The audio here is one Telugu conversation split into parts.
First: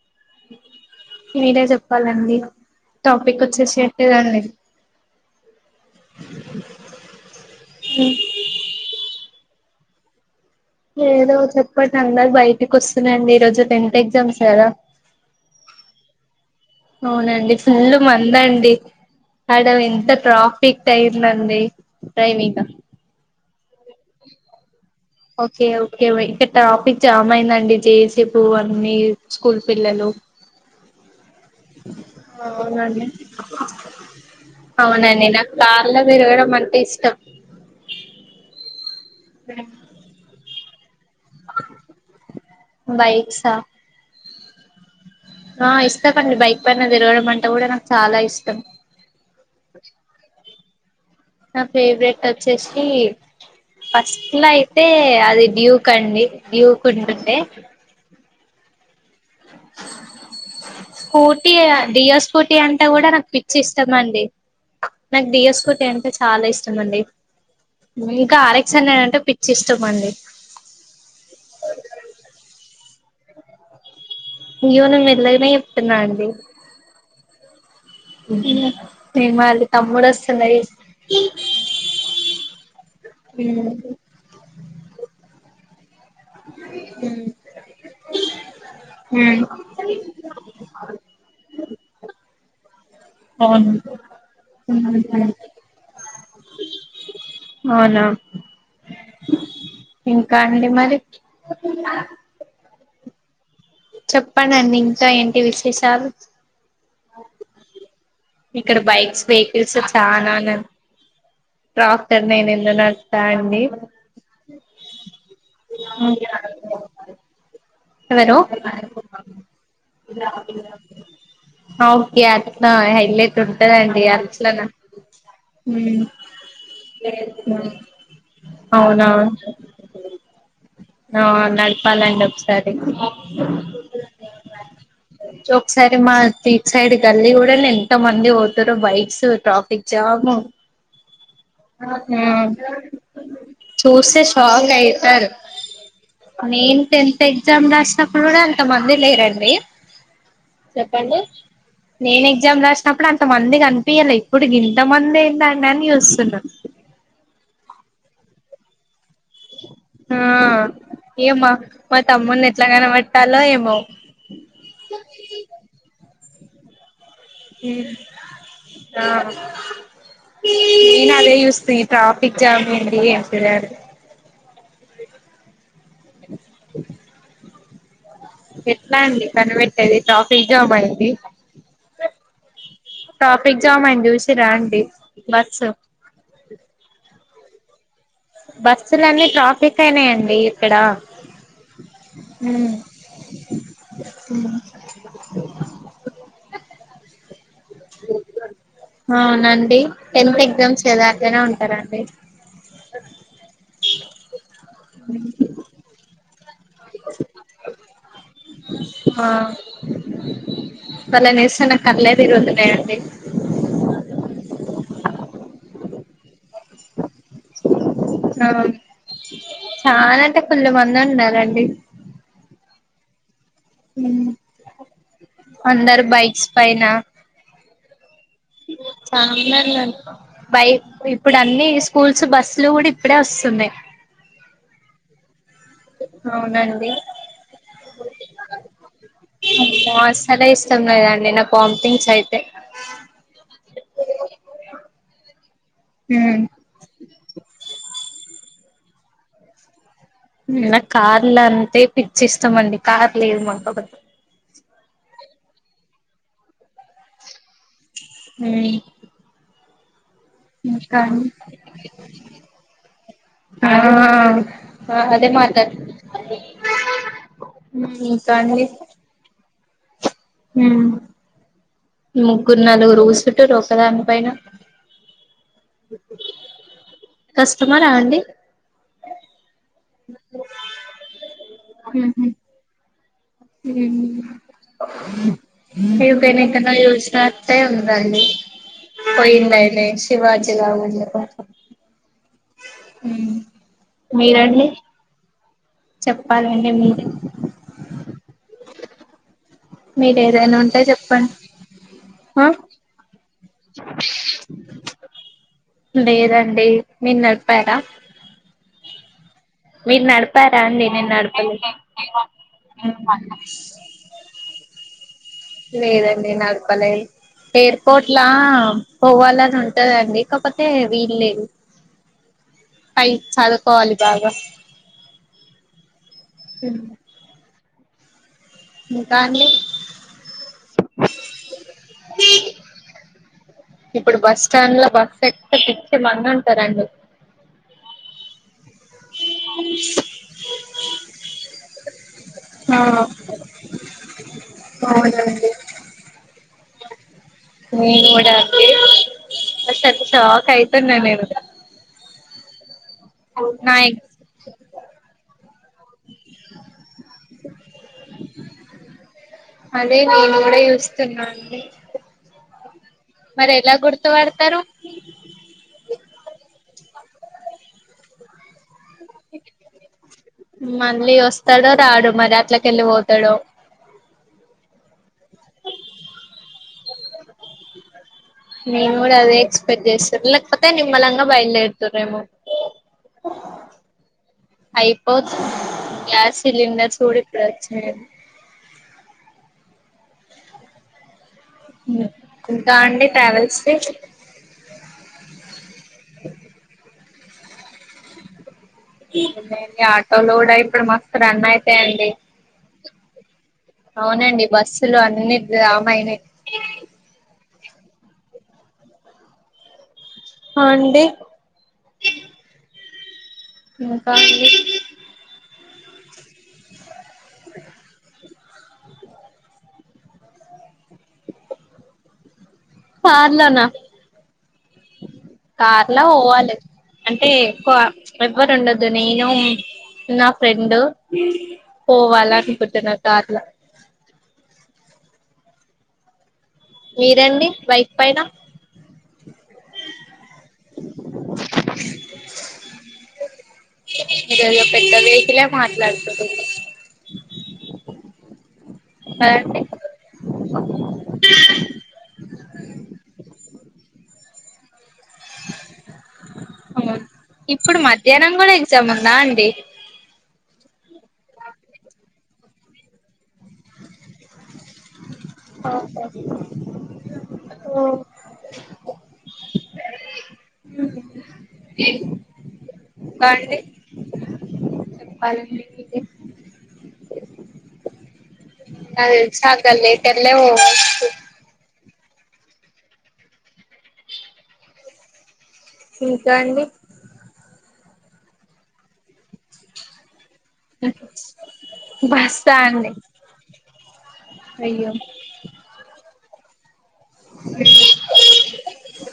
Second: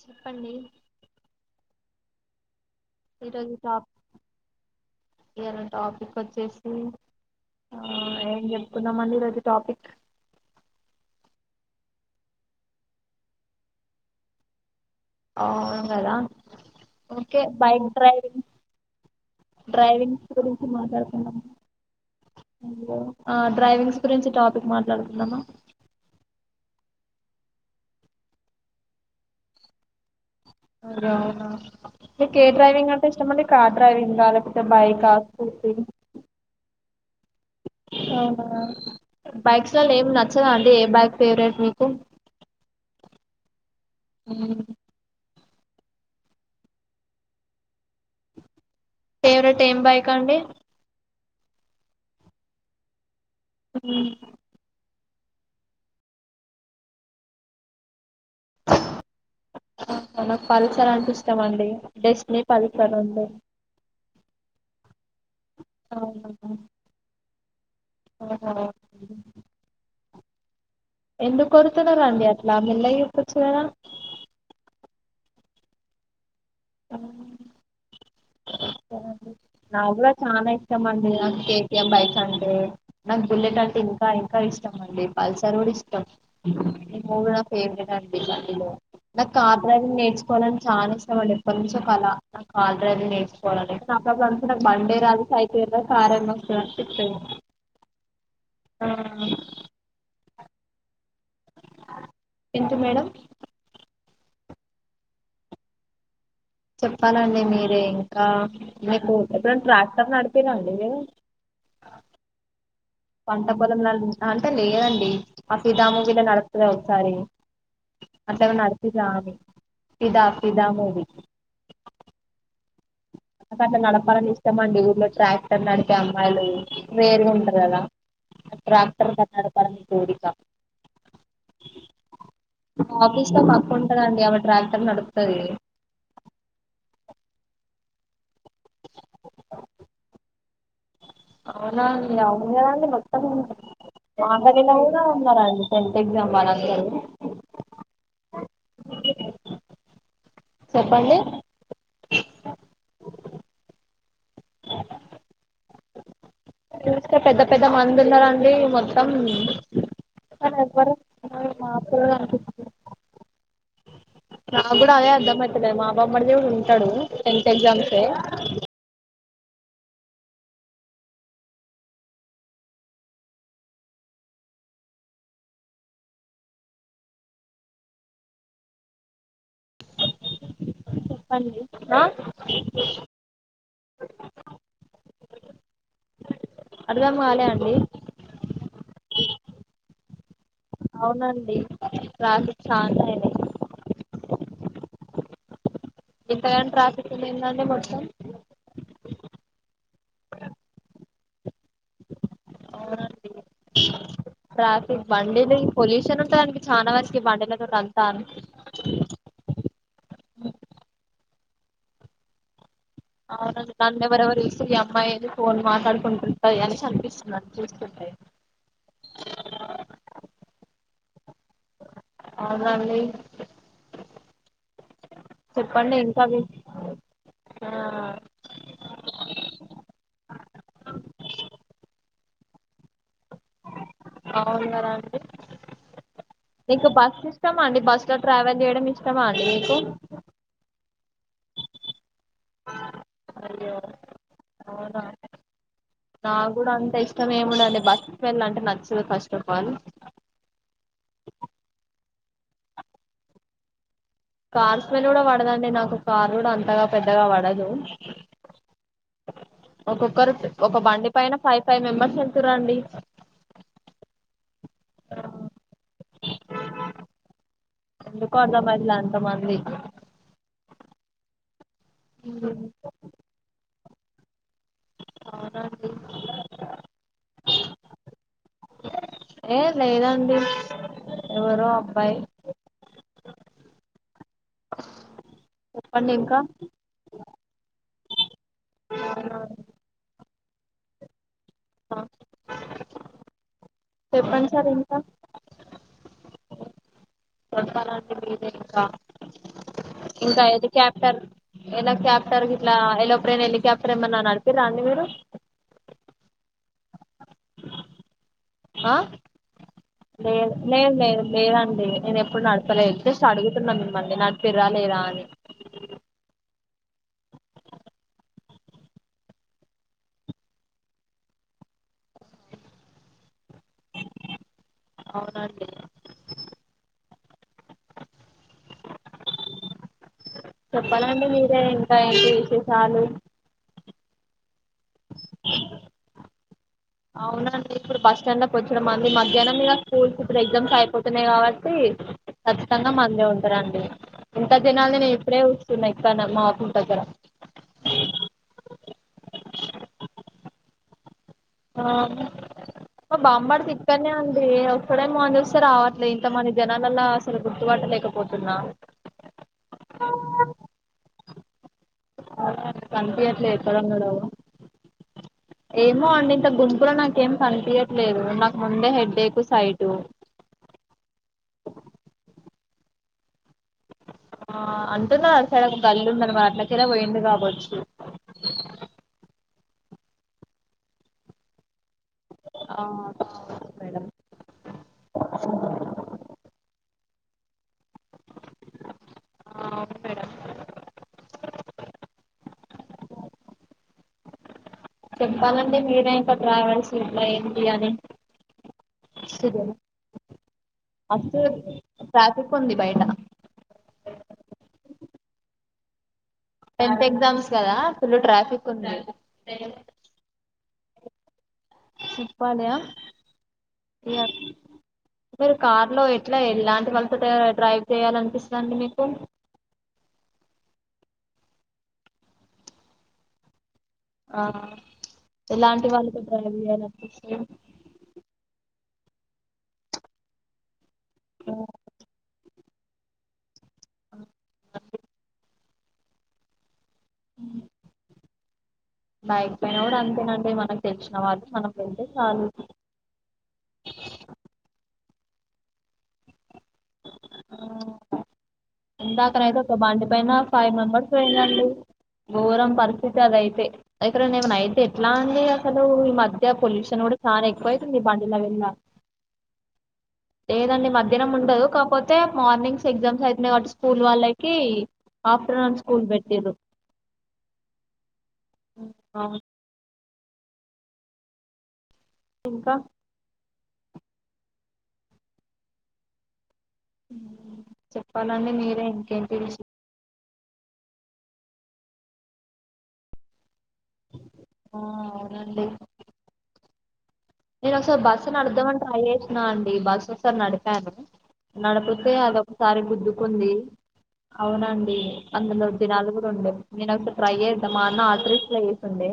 చెప్పండి మీరే చెప్పాలండి టాపిక్ ఈరోజు వచ్చేసీ టాప్ సెట్టేగదండి ఇయాల టాపిక్ వచ్చేసి ఆ ఏం చెప్పుకున్నామండి ఈరోజు టాపిక్ లేదో చెప్పండి అందరు బయటికి వస్తున్నారండి ఈరోజు టెన్త్ ఎగ్జామ్స్ గదా అవును గదా ఓకే అవునండి బైక్ ఫుల్ డ్రైవింగ్ మందండి ఆడ ఎంత డ్రైవింగ్స్ గురించి ట్రాఫిక్ మాట్లాడుకుందాం అయిందండి డ్రైవింగ్ ముందుగా డైవింగ్స్ గురించి టాపిక్ మా ఓకే ఓకే వే ఇక టాపిక్ జామయిందండి జేసపు అన్ని స్కూల్ పిల్లలు అర్ర అవునా మీకే డ్రైవింగ్ అవునండి అంటే ఇష్టం అండి కార్ డ్రైవింగా లేకపోతే బైకా అవునండి నాకు స్కూటీ కార్లో తిరగడం అంటే ఇష్టం అవునా బైక్స్ లలో ఏమి నచ్చదా అండి బైక్ ఫేవరెట్ మీకు బైక్సా అ ఆ ఇష్టమండి బైక్ పైన దిరగడం అంటె గూడా నాకు చాలా ఇష్టం ఫేవరెట్ ఏం బైకా అండి నా ఫేవరెట్ వచ్చేసి మ్మ్. ఫస్ట్ లా అయితే అది డ్యూ కండి డ్యూకుంటుండే [inaudible] ఆహ నాకు పల్సర్ అంటే ఇష్టం స్కూటీ అండి డియో డెస్టి స్కూటీ అంటే పల్సర్ కూడా రెండు నాకు [inaudible] డిఎస్ స్కూటీ అంటే చాలా అవునా ఇష్టమండి ఇంకా ఆహా ఆరెక్సన్ అంటే పిచ్చి ఇష్టమండి ఎందుకొడతన్నారు అండి అట్ల మీ అన్నయ్యకు చెప్పొచ్చు కదా ఇయ్యో నేన్ మెల్లగనే జెప్తున్నా అండి ఆ, ఏమో నాగ్గుడ చాలా ఇష్టం అండి నాకు కేటీఎం బైక్సంటే నాకు బుల్లెట్ అంటే ఇంకా ఇంకా ఇష్టంమండి పల్సర్ గుడా ఇష్ ష్టం ఈ మూడు నా ఫేవరెట్ అండి బండిలో నాకు కార్ డ్రైవింగ్ నేర్చుకోలని చా ఎప్పడి నుంచో కలా నాకాల్ [inaudible] బండే రాదు సైకిలు కారేమో అవునా [inaudible] ఆ కా అండి మరి ఎంటి మేడం చొప్పండి అండి ఇంకా ఏంటి విశేషాలు చొప్పాలండి మీరు ఇంకా ఇక్కడ మీకు బైక్స్ ఎప్పుడన్న వెహికల్స్ ట్రాక్టర్ నడిపిర్రా చాలానే అండి ట్రాక్టర్ నేనెందుకు న పంట పొలం అంటే లేదండి ఆ ఫిదా మూవీల నడుస్తది ఒకసారి వరు అట్లా ఏమన్నా నడిపిర్రా అని ఫిదా ఫిదా మూవీ ఓకే నా హై అట్ల నడపాలని ఇష్టమండి ఊళ్లో ట్రాక్టర్ నడిపే అమ్మాయిలు రేరుగా ఉంటారు కదా అ అవునా ట్రాక్టర్ నడపాలని కోరిక ఆ నడపాలండి మా ఆఫీస్ లో మా అక్క ఉంటదండి ఆమె ట్రాక్టర్ నడుపుతది ఒకసా రి సైడ్ కల్లి కూడానే ఎంత మంది పోతారో బైక్స్ ట్రాఫిక్ జాము అవునా అండి అవును హ్మ్ కదండి మొత్తం చూస్తే మా షాక్ కాలనీలో కూడా అయితారు ఉన్నారండి టెన్త్ ఎగ్జామ్ నేన్ వాళ్ళందరూ టెంత్ ఎగ్జా చెప్పండి గ్జామ్ రాసినప్పుడు అంత మంది కనిపియ్యలే ఇప్పుడుకి ఇంతమంది ఏందండి అని చూస్తున్నా చూస్తే పెద్ద పెద్ద మందున్నారు అండి మొ ఆ ఏమా మా మాపులు తమ్ముని ఎట్లాగనబట్టాలో ఏమో నాక్కూడా అదే అర్థంమయిత లేదు మా బామ్మర్ది కూడా ఉంటాడు టెన్త్ ఎగ్జామ్సే ఆ నేను అదే యూస్తి ట్రాఫిక్ జామ్ అయ్యింది [unintelligible] ఎట్లా అండి కనవెట్టేది ట్రాఫిక్ జామై చెప్పండి ఆ ట్రాఫిక్ జామ్ అయ్యింది యూసిరా అండి బస్సు అర్థం కాల అండి బస్సులన్నీ ట్రాఫిక్ అయినాయండి ఇక్కడ అవునండి ట్రాఫిక్ చాలా అయినాయి హుమ్ ఇక్కడా ట్రాఫిక్ ఉన్నిందండి అవునండి టెన్త్ ఎగ్జామ్స్ కదా అట్టనే ఉంటరండి ట్రాఫిక్ బండి దింగ్ పొల్యూషన్ ఉంటది చాన వరకి బండి మీద ఉన్నదంతా ఆ వాళ్ళని చూస్తే నా కళ్ళే తిరుగుతున్నాయండి అవున నన్నేవరన్న చూస్తే ఈ అమ్మాయి ఏంది ఫోన్ మాట్లాడు కుంటు ఆ ఎందుక అనిపిస్తుందా చూస్తుంటే ఆ రండి నన్నీ చెప్పండి అందరు ఇంకా వి బైక్స్ పైనా ఆ బైక్ ఇప్పుడు అన్ని స్కూల్స్ బస్సుల గూడ అవును కదా అండి మీకు అవునండి బస్ ఇష్టమా అండి బస్ లో ట్రావెల్ చేయడం ఇష్టమా అండి మీకు ఇష్టం లేదండి నా వామ్ టింగ్స్ అయిత అయ్యో అవునా అండి నా ఉమ్ గుడా అంతే మేమూ నండి బస్కి వెళ్ళాలంటే నచ్చదు ఫస్టఫాల్ నా కార్లు అంటే పిచ్చి ఇస్ట మండి కార్ లేదు మాక్ కార్ స్మెల్ కూడా పడదండి నాకు కార్ కూడా అంతగా పెద్దగా పడదు హుమ్ ఒక్కొక్కరు ఒక బండి పైన ఫైవ్ ఫైవ్ మెంబర్స్ వెళ్తు రండి ఆ అదే మాట ఇంకా ఎందుకో అండి అర్థమైతలే అంతమంది ముగ్గురు హ్మ్. నలుగురు కూసుంటరు ఒకదాని పైన అవునా అండి కస్టమరా అండి ఏ లేదండి ఎవరు అబ్బాయి చెప్పండి ఇంకా ఏగానా కన్నా జన్నారు ట్టాయి ఉంది రాి అవునా పోయింద ఇలే శివాజీగా మీ చెప్పండి సార్ రండి చెప్పాలండి కొడతాలండి మీదే ఇంకా మీరు ఇంకా ఏదైనా ఏది ఉంటే క్యాప్టర్ చెప్పండి ఎలా ఆ క్యాప్టర్ ఇట్లా ఎలా ఒక్రైన్ ఎళ్ళ క్యాప్టర్ ఏమన్నా నడిపిరా అండి మీరు లేదండి మీరు నడిపారా ఆ మీరు లేదు నడిపారా అండి లేదు నేను లేదు నడపలేదు లేదండి నేను ఎప్పుడు నడపలేతే అడుగుతున్నాను మిమ్మల్ని న ఫర లేద అని లేదండి నాగపలల్ ఎయిర్పోర్ట్లా పోవాలని ఉంటందండికపోతే వీలు లేదు కాై చాల కోాలి బాగా అవునండి ఇంకా అండి చెప్పాలండి మీరే ఇంకా ఏంటి విశేషాలు ఇప్పుడు బస్ స్టాండ్ లో బస్సు ఎక్కిచ్చి బంద ఉంటారండి ం పొచ్చడం అంది మధ్యాహ్నం ఇక స్కూల్స్ ఇప్పుడు ఎగ్జామ్స్ అయిపోతున్నాయి కాబట్టి ఆ ఖచ్చితంగా మందే ఉంటారుండి ఇంత జినాల నేను ఇప్పుడే అవునండి చస్తున్నా ఇక్కడ మా స్కూల్ దగ్గర నేను కూడా అండి నేనైతే షాక్ అయితున్న నేను ఆ బామ్మర్ది నా ఇక్కడనే ఎగ్స్ అండి ఒకక్కడే మంది వస్త రావట్లే ఇంత మంది జనాలలా అసలు గుర్తుపట్టలేకపోతున్నా అదే నేను కూడా చూస్తున్నాండి అ కనిపి అట్లే ఎక్కడ మడవు గుర్తుపడతారు ఏమో అండి ఇంత గుంపులో నాకేం కనిపయట్లేదు నాకు ముందే హెడ్డేకు సైటు మళ్ళీ వస్తాడో రాడు మరి అట్లకెళ్ళి పోతాడుో ఆ అంటున్నా అ సైడ ఒక గల్లి ఉందన్నమారి అట్లకేలా పోయింది కావచ్చు నవ కూడా అదే ఎక్స్పెక్ట్ చేస్త లేకపోతే నిమ్ మలంగా బయల్లే ఇర్తుర రేమ ఆ మేడం అయిపో గ్యాస్ సిలిండర్ చూడ ప్రచ్చ ఆ అవును మేడం ఇంకా అండి ట్రావెల్స్ కి చెప్పాలండి మీరే ఇంకా ట్రావెల్స్ ఇలా ఏంటి అని ఆటో లోడ్ అయి ఇప్పుడు మస్తు రన్ అయితాయిడి ట్రాఫిక్ ఉంది బయట అవునండి బస్సులు అన్ని జామైనాయి టెన్త్ ఎగ్జామ్స్ కదా ఫుల్లు ట్రాఫిక్ ఉంది ఆండ సిప్పాలయా ఇంకాే మీరు కార్ లో ఎట్లా ఎలాంటి వాళ్ళతో డ్రైవ్ చేయాలనిపిస్తంది రడి మీకు కార్లో నా ఆ ఎలాంటి కార్లా వాళ్ళతో డ్రైవ్ పోవాలి అంటే చేయాలనిపిస్తది ఎక్కువ ఎవ్వరు ఉండదు నేను నా ఫ్రెండ్ పోవాల అనుకుంటు నా కాట్లా మీరేండి బైక్ పైన బైక్ పయిన కూడారు అంతేనండి మనకు తెలిసిన వాళ్కి మనకు వెళ్తే చాలు ఇదేదో పెద్ద వెహికిలే మాట్లాడుకుటురు ఇందాకనైతే కదండి ఒక బండి పైన ఫైవ మెంబర్స్ పొయిరండి గోరం పరిస్థితి అదైతే ఎక్కడైన ఏమన అయితే ట్లా అండి అసలు ఈ మధ్య పొల్యూషన్ గుడా చాని ఎక్కువ ఇప్పుడు అయితుంది మధ్యాహ్నం బండిలా కూడా ఎల్ళ ఎగ్జామ్ ఉందా అండి లేదండి మధ్యాహ్నం ఉండదు కాపోతే మార్నింగ్స్ ఎగ్జామ్స్ అయితున్నయ్ కావట్టి స్కూల్ వాళ్ళై కీ ఆఫ్టర్నూన్ స్కూల్ బెట్టిరు ఒ ఇంకా చెప్పాలె [inaudible] చెప్పాలండి మీరే నాకు ఇంకేంటి తెలిసి ఆ విశ్ [unintelligible] ఆ అవునండి ఇంకా అండి నేను ఒకసారి బస్సు నడుపుదామని ట్రై చేసినా అండి బస్సు సర్ నడిపాను నడుపుతే అది బస్సా ఒకసారి అండి గుద్దుకుంది అయ్యో అవునండీ అందులో దినాలు గూడ ఉండే నేను ఒకసర్ ట్రై జేద్దామా అన్న ఆల్ట్రిస్ల ఏస్ ఉండే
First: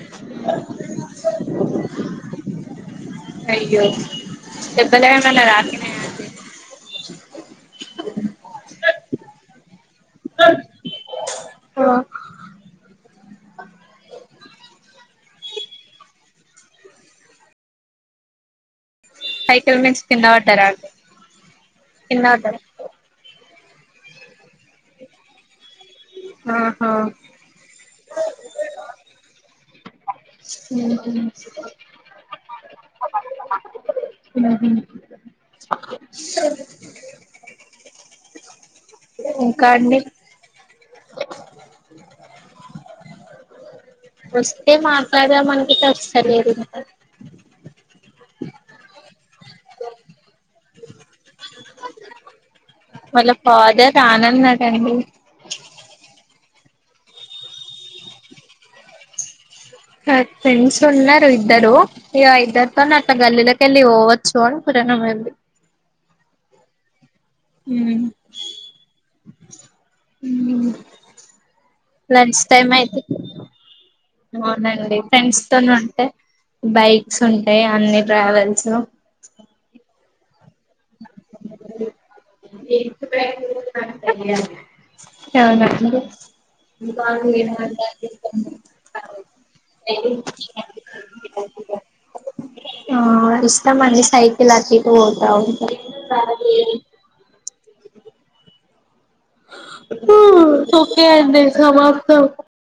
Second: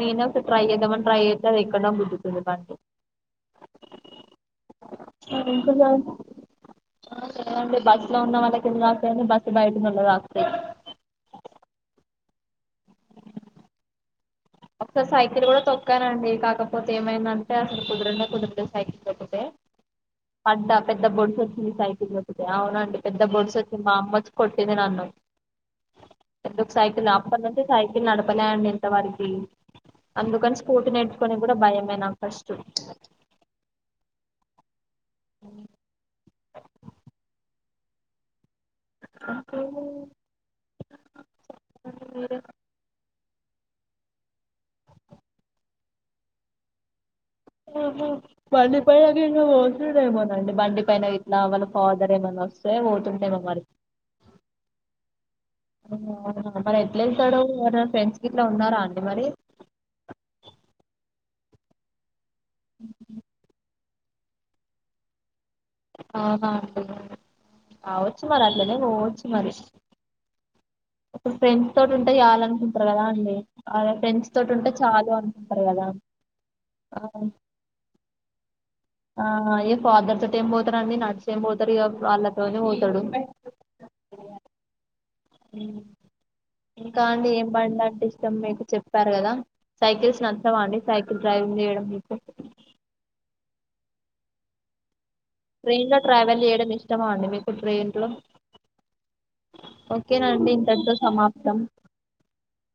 నేను ఒకసా ట్రై ఏద్దామని ట్రై చేస్తే అది ఎక్కడ్నో గుద్దుకుంది బండి అయ్యో దెబ్బల్ ఏనన్న దాకినయానె [unintelligible] బస్ లో ఉన్న వాళ్ళకి ఎందు తాతాయండి బస్సు బయటునోళ్ళక్ తాక్తయ్ ఆ ఒకసారి సైకిల్ గూడా తొక్కానండి కాకపోతే ఏమైందంటే అసలు కుదరనే కుదరదు సైకిల్ తొకుతే సైకిల్ నుంచి కింద పడ్డారా పడ్డా అండి పెద్ద బొడుసొచ్చింది సైకిల్ కింద దొక్కుతే పడ్డారా అవునండి పెద్ద బొడుసొ మా అమ్మ ఒచ్ కొట్టింది నన్ను ఎద్దుక్ ఆహా సైకిల్ అప్పనుంచి సైకిల్ నడపలే అండి ఇంతవరకి అందుకని స్కూటీ నేర్చుకొని కూడా భయమే నా ఫస్ట్ ఊహు అండి [inaudible] వస్తే మాట్లాడుదాం అనుకుట్టే ఒస్సలేడు బండి పైన [unintelligible] వోసడేమో నండి బండి పైన ఇట్లా వాళ్ళ ఫాదర్ ఏమన్నా ఒస్ వాళ్ళ ఫాదర్ రానన్నాడండి అవునా, మరి ఎట్ల ఎల్తడూ ఎవరన్ ఫ్రెండ్స్ గిట్లా ఉన్నారా అండి మరి అ ఫ్రండ్స్ ఉన్నారు ఇద్దరూ ఇగ ఇద్దర్తోన్ అట్ల గల్లిలకెన్ ల్లి వోవచ్చు అడ [unintelligible] అవునా అండి కావచ్చు మరి అట్లనే పోవచ్చు మరి ఇపుడు ఫ్రెండ్స్ తోటి ఉంటే లంచ్ టైం చాలనుకుంటారు అయితే కదా అండి అదే ఫ్రెండ్స్ తోటి ఉంటే అవునండి చాలు ఫ్రెండ్స్ అనుకుంటారు కదా తోనుంటే బైక్స్ ఉంటయ్ అన్ని ట్రావెల్స్ ఆ ఏ ఫాదర్ తోటి ఏం పోతారండి నడ్సేం బోతరు ఇక వాళ్ళతోనే వోతడు అవునా అండి ఇంకా అండి ఏం బండి అంటే ఇష్టం మీకు చెప్పారు గదా, సైకిల్స్ నచ్చవా అండి సైకిల్ డ్రైవ్. నేడం ఇప్పు ఆ ఇస్థం అండి సైకిల్ అటిటు వోతా ట్రైన్లో ట్రావెల్ చేయడం ఇష్టమా అండి మీకు ట్రైన్లో హో ఓకే అండి సమాప్తం సమాప్తం